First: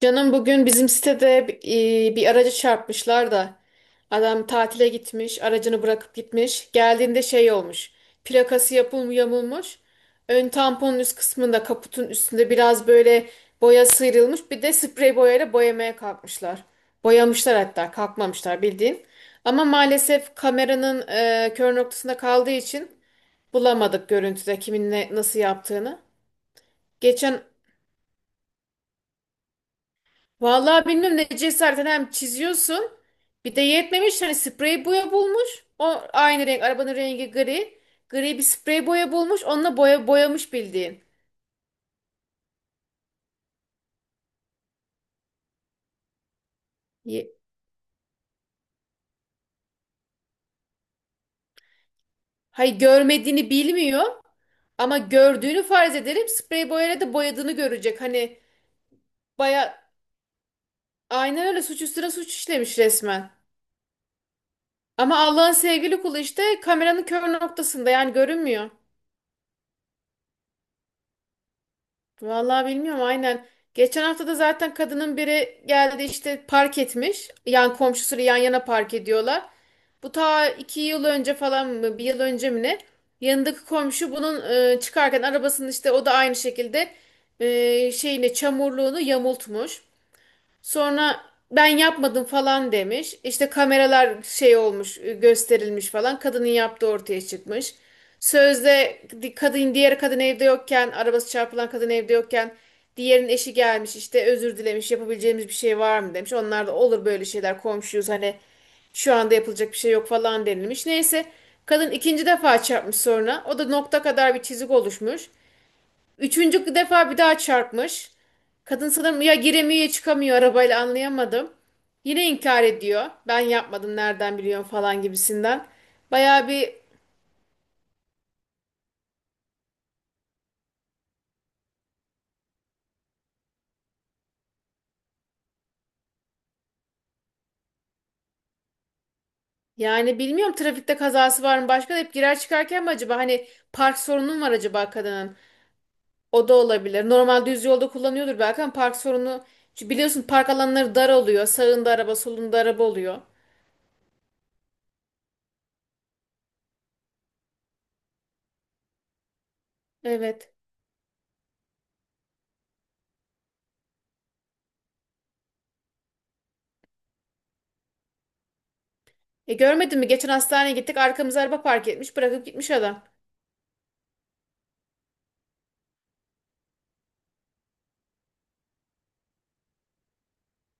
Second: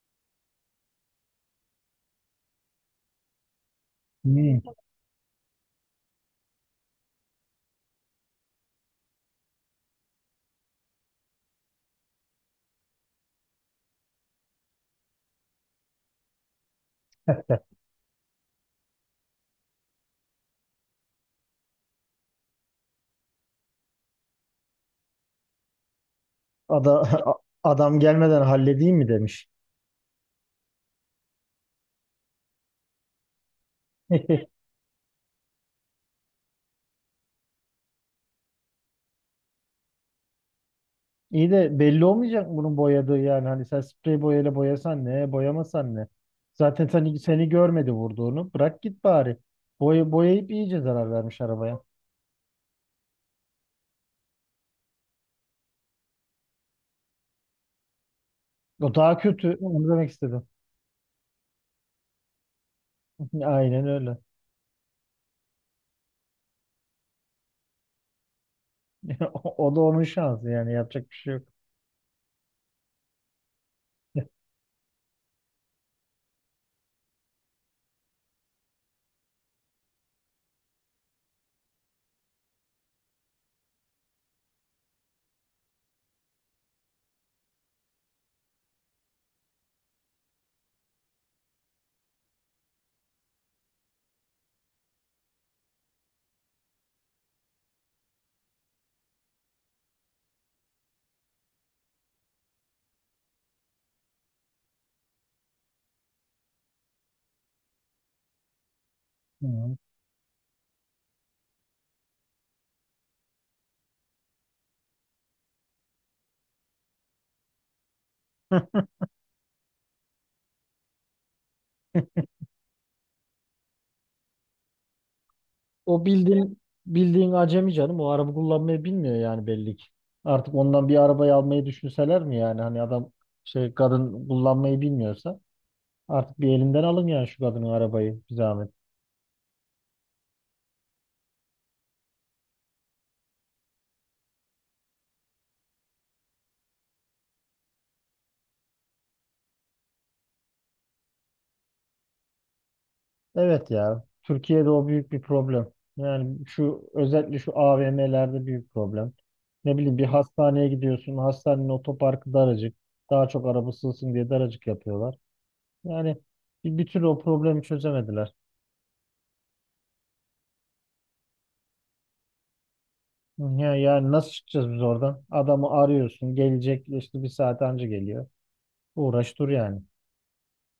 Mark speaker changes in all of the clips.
Speaker 1: Canım bugün bizim sitede bir aracı çarpmışlar da adam
Speaker 2: Hmm.
Speaker 1: tatile gitmiş, aracını bırakıp gitmiş. Geldiğinde şey olmuş. Plakası yapım yamulmuş. Ön tamponun üst kısmında kaputun üstünde biraz böyle boya sıyrılmış. Bir de sprey boyayla boyamaya kalkmışlar. Boyamışlar hatta kalkmamışlar bildiğin. Ama maalesef kameranın kör noktasında kaldığı için bulamadık görüntüde kimin nasıl yaptığını.
Speaker 2: Ada-
Speaker 1: Geçen
Speaker 2: Adam gelmeden halledeyim mi demiş.
Speaker 1: Vallahi bilmiyorum ne cesaretten hem çiziyorsun. Bir de yetmemiş hani sprey boya bulmuş. O aynı renk arabanın rengi gri. Gri bir sprey boya bulmuş. Onunla boya boyamış bildiğin.
Speaker 2: İyi de belli olmayacak mı bunun boyadığı yani hani sen sprey boyayla boyasan ne boyamasan ne. Zaten seni,
Speaker 1: Ye-
Speaker 2: seni görmedi vurduğunu bırak git bari. Boya, boyayıp iyice zarar vermiş arabaya.
Speaker 1: Hayır görmediğini bilmiyor. Ama gördüğünü farz edelim. Sprey boyayla da boyadığını görecek. Hani
Speaker 2: O daha kötü onu
Speaker 1: baya
Speaker 2: demek istedim.
Speaker 1: aynen öyle suç üstüne suç işlemiş resmen.
Speaker 2: Aynen öyle.
Speaker 1: Ama Allah'ın sevgili kulu işte kameranın kör noktasında yani görünmüyor.
Speaker 2: O da onun şansı yani yapacak bir şey yok.
Speaker 1: Vallahi bilmiyorum aynen. Geçen hafta da zaten kadının biri geldi işte park etmiş. Yan komşusuyla yan yana park ediyorlar. Bu ta 2 yıl önce falan mı bir yıl önce mi ne? Yanındaki komşu bunun çıkarken arabasının işte o da aynı şekilde şeyini çamurluğunu yamultmuş. Sonra ben yapmadım falan demiş. İşte kameralar şey olmuş, gösterilmiş falan. Kadının yaptığı ortaya çıkmış. Sözde kadın diğer kadın evde yokken, arabası çarpılan kadın evde yokken diğerinin eşi gelmiş işte özür dilemiş yapabileceğimiz bir şey var mı demiş. Onlar da olur böyle şeyler komşuyuz hani şu anda yapılacak
Speaker 2: Hı.
Speaker 1: bir şey yok falan denilmiş. Neyse kadın ikinci defa çarpmış sonra o da nokta kadar bir çizik oluşmuş. Üçüncü defa bir daha çarpmış. Kadın sanırım ya giremiyor ya çıkamıyor arabayla anlayamadım. Yine inkar ediyor. Ben yapmadım nereden biliyorum falan gibisinden.
Speaker 2: O
Speaker 1: Bayağı
Speaker 2: bildiğin
Speaker 1: bir
Speaker 2: bildiğin acemi canım. O araba kullanmayı bilmiyor yani belli ki. Artık ondan bir arabayı almayı düşünseler mi yani? Hani adam şey kadın kullanmayı bilmiyorsa artık bir elinden alın yani şu kadının arabayı bir zahmet.
Speaker 1: yani bilmiyorum trafikte kazası var mı başka da hep girer çıkarken mi acaba hani park sorunu mu var acaba kadının? O da olabilir. Normal düz yolda kullanıyordur belki ama park sorunu çünkü biliyorsun park alanları dar oluyor. Sağında araba, solunda araba oluyor.
Speaker 2: Evet ya. Türkiye'de o büyük bir problem. Yani şu özellikle şu AVM'lerde büyük problem. Ne bileyim bir
Speaker 1: Evet.
Speaker 2: hastaneye gidiyorsun. Hastanenin otoparkı daracık. Daha çok araba sığsın diye daracık yapıyorlar. Yani bir türlü o problemi çözemediler.
Speaker 1: E görmedin mi? Geçen hastaneye gittik. Arkamıza araba park etmiş. Bırakıp gitmiş adam.
Speaker 2: Ya, yani nasıl çıkacağız biz oradan? Adamı arıyorsun. Gelecek işte bir saat önce geliyor. Uğraş dur yani.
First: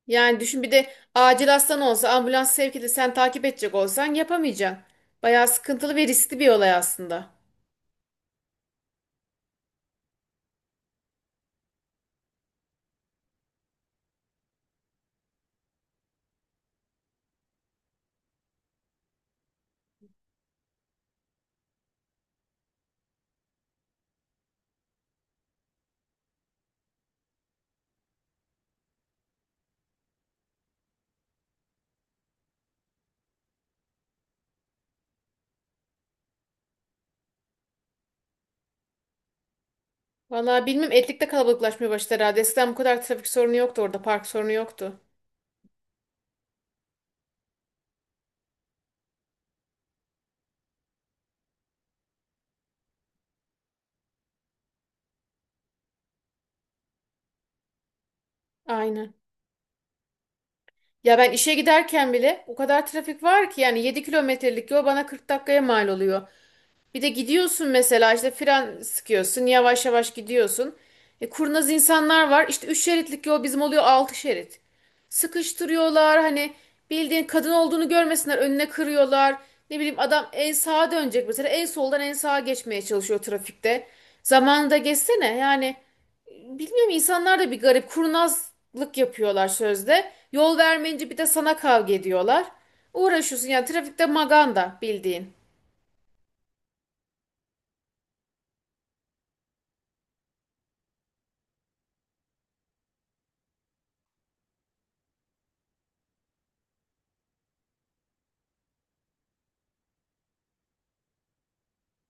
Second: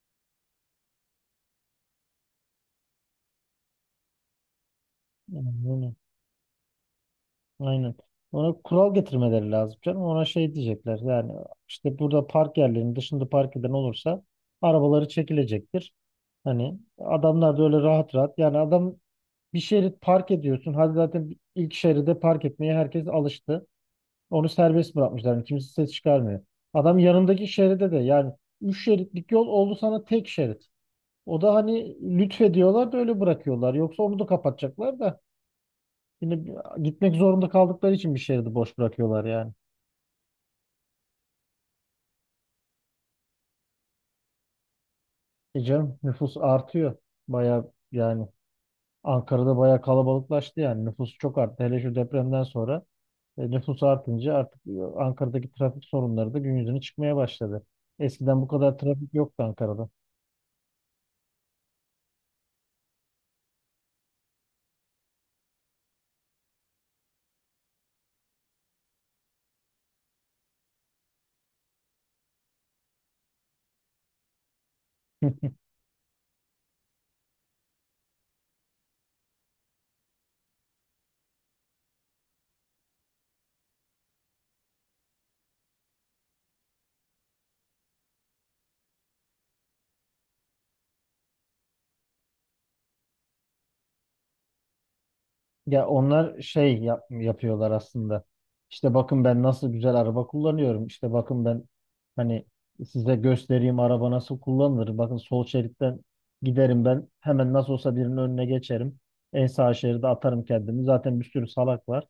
Speaker 1: Yani düşün bir de acil hastan olsa ambulans sevk edip sen takip edecek olsan yapamayacaksın. Bayağı
Speaker 2: Aynen.
Speaker 1: sıkıntılı ve riskli bir olay aslında.
Speaker 2: Aynen. Ona kural getirmeleri lazım canım. Ona şey diyecekler yani işte burada park yerlerinin dışında park eden olursa arabaları çekilecektir. Hani adamlar da öyle rahat rahat yani adam bir şerit park ediyorsun. Hadi zaten ilk şeride park etmeye herkes alıştı. Onu serbest bırakmışlar. Yani kimse ses çıkarmıyor. Adam yanındaki şeride de yani üç şeritlik yol oldu sana tek şerit. O da hani lütfediyorlar da öyle bırakıyorlar. Yoksa onu da kapatacaklar da. Yine gitmek zorunda kaldıkları için bir şehri de boş bırakıyorlar yani.
Speaker 1: Vallahi bilmem Etlik'te kalabalıklaşmaya başladı herhalde. Eskiden bu kadar trafik sorunu yoktu orada. Park sorunu yoktu.
Speaker 2: E canım nüfus artıyor. Baya yani Ankara'da baya kalabalıklaştı yani. Nüfus çok arttı. Hele şu depremden sonra nüfus artınca artık Ankara'daki trafik sorunları da gün yüzüne çıkmaya başladı. Eskiden bu kadar trafik
Speaker 1: Aynen.
Speaker 2: yoktu Ankara'da.
Speaker 1: Ya ben işe giderken bile o kadar trafik var ki yani 7 kilometrelik yol bana 40 dakikaya mal oluyor. Bir de gidiyorsun mesela işte fren sıkıyorsun yavaş yavaş gidiyorsun. E, kurnaz insanlar var işte 3 şeritlik yol bizim oluyor 6 şerit. Sıkıştırıyorlar hani bildiğin kadın olduğunu görmesinler önüne kırıyorlar. Ne bileyim adam en sağa dönecek mesela en soldan en sağa geçmeye çalışıyor trafikte. Zamanında geçsene yani bilmiyorum insanlar da bir garip kurnazlık yapıyorlar sözde. Yol vermeyince bir de sana kavga ediyorlar. Uğraşıyorsun yani trafikte maganda bildiğin.
Speaker 2: Ya onlar şey yapıyorlar aslında. İşte bakın ben nasıl güzel araba kullanıyorum. İşte bakın ben hani size göstereyim araba nasıl kullanılır. Bakın sol şeritten giderim ben. Hemen nasıl olsa birinin önüne geçerim. En sağ şeride atarım kendimi. Zaten bir sürü salak var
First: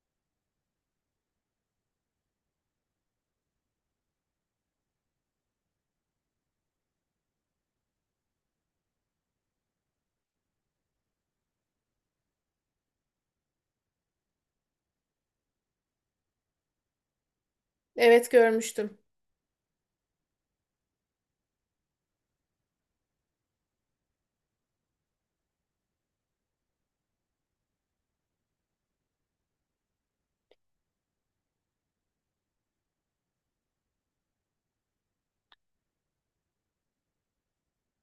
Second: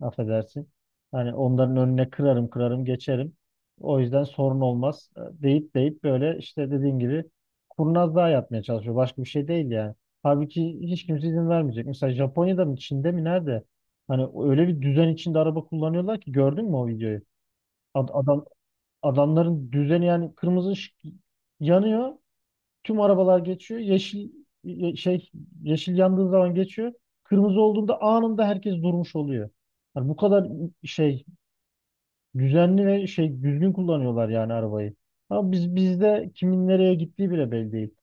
Speaker 2: affedersin. Hani onların önüne kırarım kırarım geçerim. O yüzden sorun olmaz deyip deyip böyle işte dediğin gibi kurnazlığa yapmaya çalışıyor. Başka bir şey değil yani. Halbuki hiç kimse izin vermeyecek. Mesela Japonya'da mı Çin'de mi nerede? Hani öyle bir düzen içinde araba kullanıyorlar ki gördün mü o videoyu? Ad-
Speaker 1: Evet
Speaker 2: adam
Speaker 1: görmüştüm.
Speaker 2: adamların düzeni yani kırmızı ışık yanıyor. Tüm arabalar geçiyor. Yeşil ye- şey yeşil yandığı zaman geçiyor. Kırmızı olduğunda anında herkes durmuş oluyor. Yani bu kadar şey düzenli ve şey düzgün kullanıyorlar yani arabayı. Ama bizde kimin nereye gittiği bile belli değil.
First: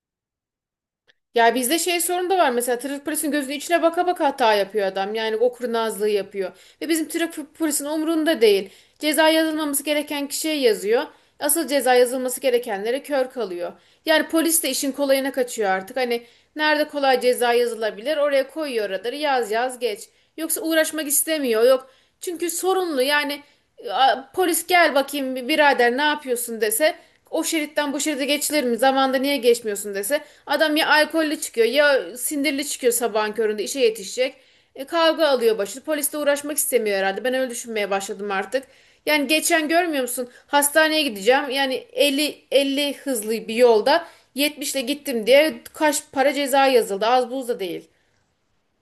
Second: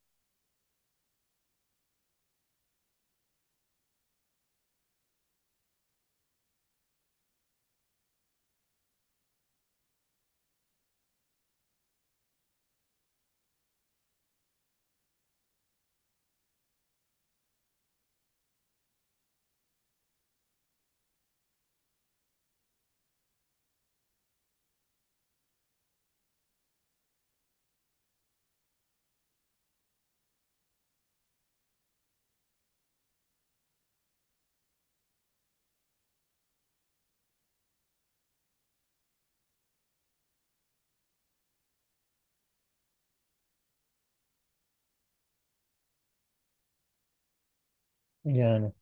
Speaker 1: Ya bizde şey sorun da var mesela trafik polisinin gözünün içine baka baka hata yapıyor adam. Yani o kurnazlığı yapıyor. Ve bizim trafik polisinin umurunda değil. Ceza yazılmaması gereken kişiye yazıyor. Asıl ceza yazılması gerekenlere kör kalıyor. Yani polis de işin kolayına kaçıyor artık. Hani nerede kolay ceza yazılabilir oraya koyuyor radarı yaz yaz geç. Yoksa uğraşmak istemiyor yok. Çünkü sorunlu yani polis gel bakayım birader ne yapıyorsun dese o şeritten bu şeride geçilir mi? Zamanında niye geçmiyorsun dese. Adam ya alkollü çıkıyor ya sindirli çıkıyor sabahın köründe işe yetişecek. E, kavga alıyor başını. Polisle uğraşmak istemiyor herhalde. Ben öyle düşünmeye başladım artık. Yani geçen görmüyor musun? Hastaneye gideceğim. Yani 50 50 hızlı bir yolda 70 ile gittim diye kaç para ceza yazıldı. Az buz da değil.
Speaker 2: Yani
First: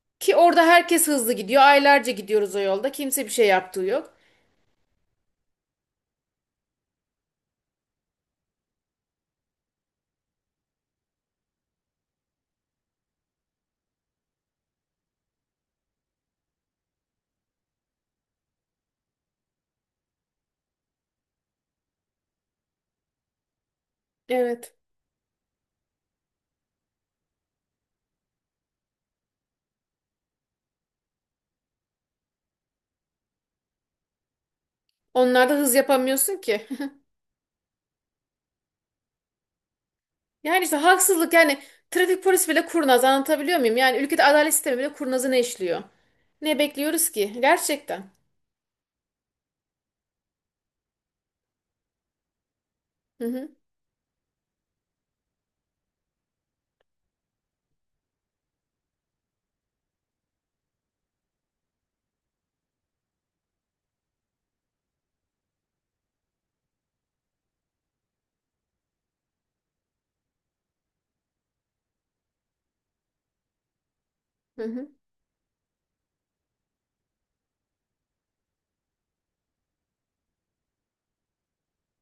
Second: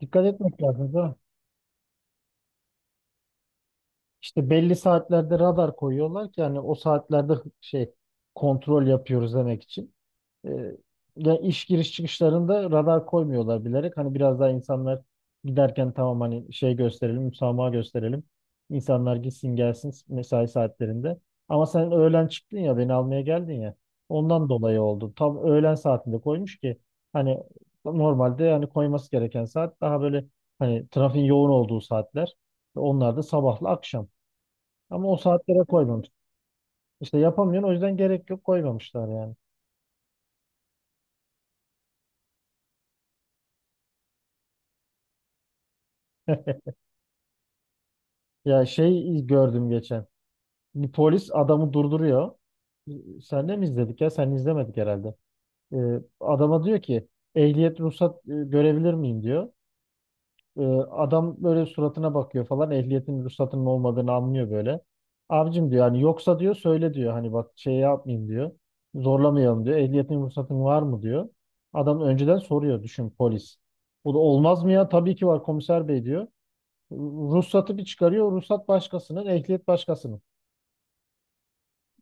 Speaker 2: dikkat
Speaker 1: Ki
Speaker 2: etmek
Speaker 1: orada
Speaker 2: lazım
Speaker 1: herkes
Speaker 2: da.
Speaker 1: hızlı gidiyor. Aylarca gidiyoruz o yolda. Kimse bir şey yaptığı yok.
Speaker 2: İşte belli saatlerde radar koyuyorlar ki yani o saatlerde şey kontrol yapıyoruz demek için. E, ya iş giriş çıkışlarında radar koymuyorlar bilerek. Hani biraz daha insanlar giderken tamam hani şey gösterelim, müsamaha gösterelim. İnsanlar gitsin gelsin mesai saatlerinde. Ama sen öğlen çıktın ya beni almaya geldin ya. Ondan
Speaker 1: Evet.
Speaker 2: dolayı oldu. Tam öğlen saatinde koymuş ki hani normalde hani koyması gereken saat daha böyle hani trafiğin yoğun olduğu saatler. Onlar da sabahla akşam. Ama o
Speaker 1: Onlarda
Speaker 2: saatlere
Speaker 1: hız
Speaker 2: koymamış.
Speaker 1: yapamıyorsun ki.
Speaker 2: İşte yapamıyorsun o yüzden gerek yok koymamışlar yani.
Speaker 1: Yani işte haksızlık yani trafik polisi bile kurnaz anlatabiliyor muyum? Yani ülkede adalet sistemi bile kurnazını işliyor. Ne bekliyoruz ki? Gerçekten.
Speaker 2: Ya şey gördüm geçen. Bir polis adamı durduruyor.
Speaker 1: Hı hı,
Speaker 2: Senle mi izledik ya? Sen izlemedik herhalde. Ee, adama diyor ki ehliyet ruhsat görebilir miyim diyor. Ee, adam böyle suratına bakıyor falan ehliyetin ruhsatının olmadığını anlıyor böyle. Abicim diyor hani yoksa diyor söyle diyor hani bak şey yapmayayım diyor. Zorlamayalım diyor. Ehliyetin ruhsatın var mı diyor. Adam önceden soruyor düşün polis. Bu da
Speaker 1: hı
Speaker 2: olmaz mı ya?
Speaker 1: hı.
Speaker 2: Tabii ki var komiser bey diyor. Ruhsatı bir çıkarıyor. Ruhsat başkasının, ehliyet başkasının.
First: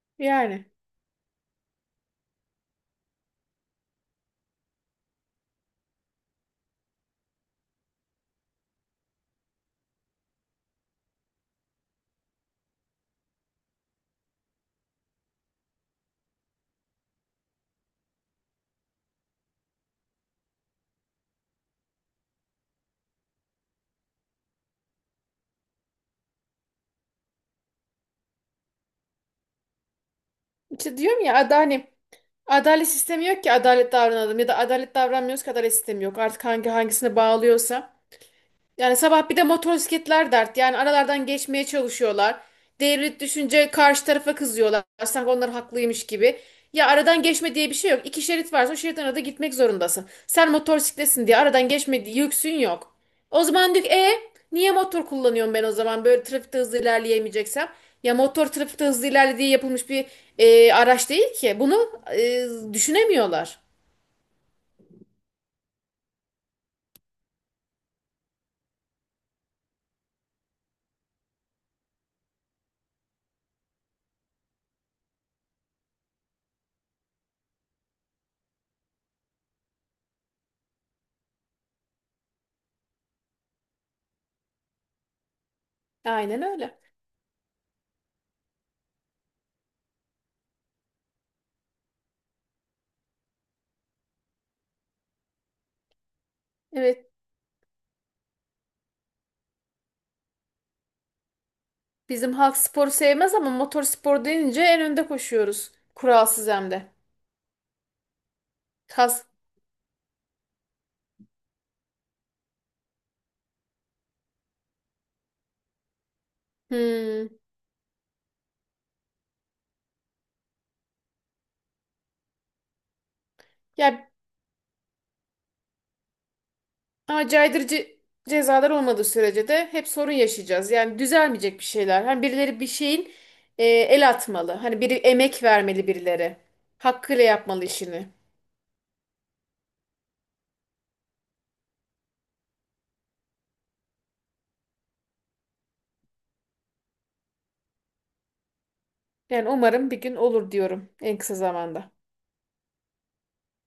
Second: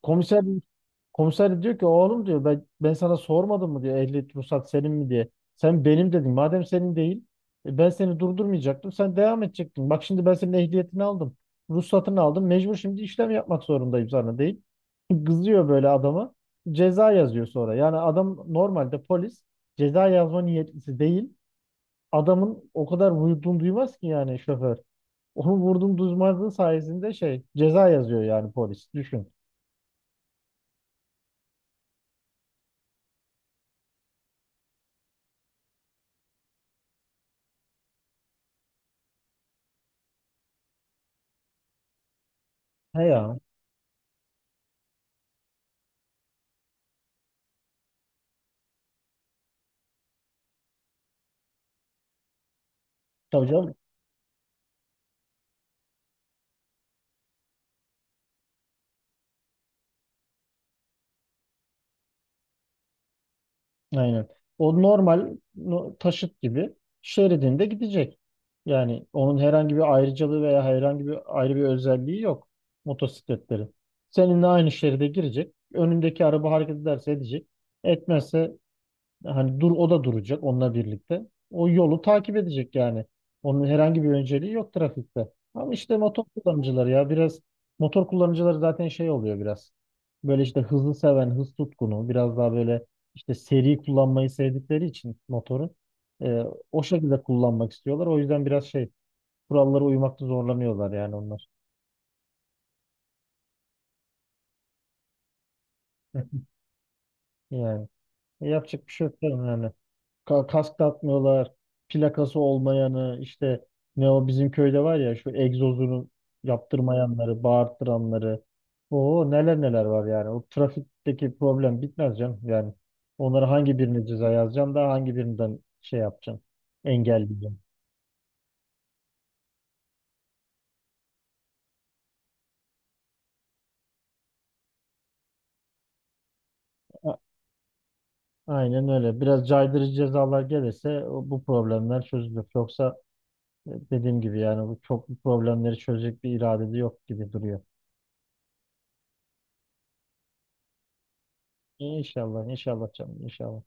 Speaker 2: Komiser
Speaker 1: Yani
Speaker 2: Komiser diyor ki oğlum diyor ben sana sormadım mı diyor ehliyet ruhsat senin mi diye. Sen benim dedin. Madem senin değil ben seni durdurmayacaktım. Sen devam edecektin. Bak şimdi ben senin ehliyetini aldım. Ruhsatını aldım. Mecbur şimdi işlem yapmak zorundayım sana deyip kızıyor böyle adama. Ceza yazıyor sonra. Yani adam normalde polis ceza yazma niyetlisi değil. Adamın o kadar vurduğunu duymaz ki yani şoför. Onu vurdum duymazlığı sayesinde şey ceza yazıyor yani polis. Düşün.
Speaker 1: işte diyorum ya hani adalet sistemi yok ki adalet davranalım ya da adalet davranmıyoruz ki adalet sistemi yok. Artık hangi hangisine bağlıyorsa. Yani sabah bir de motosikletler dert. Yani aralardan geçmeye çalışıyorlar.
Speaker 2: He
Speaker 1: Devlet
Speaker 2: ya.
Speaker 1: düşünce karşı tarafa kızıyorlar. Sanki onlar haklıymış gibi. Ya aradan geçme diye bir şey yok. 2 şerit varsa o şeritten arada gitmek zorundasın. Sen motosikletsin diye aradan geçme diye yüksün yok. O
Speaker 2: Tabii
Speaker 1: zaman
Speaker 2: canım.
Speaker 1: diyor ki, niye motor kullanıyorum ben o zaman böyle trafikte hızlı ilerleyemeyeceksem? Ya motor trafikte hızlı ilerle diye yapılmış bir araç değil ki. Bunu düşünemiyorlar.
Speaker 2: Aynen. O normal taşıt gibi şeridinde gidecek. Yani onun herhangi bir ayrıcalığı veya herhangi bir ayrı bir özelliği yok motosikletlerin. Seninle aynı şeride girecek. Önündeki araba hareket ederse edecek. Etmezse hani dur o da duracak onunla birlikte. O yolu takip edecek yani. Onun herhangi bir önceliği yok trafikte. Ama işte
Speaker 1: Aynen öyle.
Speaker 2: motor kullanıcıları zaten şey oluyor biraz. Böyle işte hızlı seven, hız tutkunu, biraz daha böyle işte seri kullanmayı sevdikleri için motoru e, o
Speaker 1: Evet.
Speaker 2: şekilde kullanmak istiyorlar. O yüzden biraz şey kurallara uymakta zorlanıyorlar yani onlar.
Speaker 1: Bizim halk sporu sevmez ama motor spor deyince en önde koşuyoruz. Kuralsız hem de.
Speaker 2: Yani. Yapacak bir şey yok
Speaker 1: Kas.
Speaker 2: canım yani. Kask takmıyorlar. Plakası olmayanı işte ne o bizim köyde var ya şu egzozunu
Speaker 1: Hmm.
Speaker 2: yaptırmayanları, bağırttıranları. O neler neler var yani. O trafikteki problem bitmez canım. Yani onlara hangi birine
Speaker 1: Ya
Speaker 2: ceza yazacaksın da hangi birinden şey yapacaksın.
Speaker 1: ama
Speaker 2: Engelleyeceksin.
Speaker 1: caydırıcı cezalar olmadığı sürece de hep sorun yaşayacağız. Yani düzelmeyecek bir şeyler. Hani birileri bir şeyin el atmalı. Hani biri emek vermeli birileri.
Speaker 2: A-
Speaker 1: Hakkıyla yapmalı işini.
Speaker 2: Aynen öyle. Biraz caydırıcı cezalar gelirse bu problemler çözülür. Yoksa dediğim gibi yani bu problemleri çözecek bir irade de yok gibi duruyor.
Speaker 1: Yani umarım bir gün olur diyorum en kısa zamanda.
Speaker 2: İnşallah, inşallah canım, inşallah.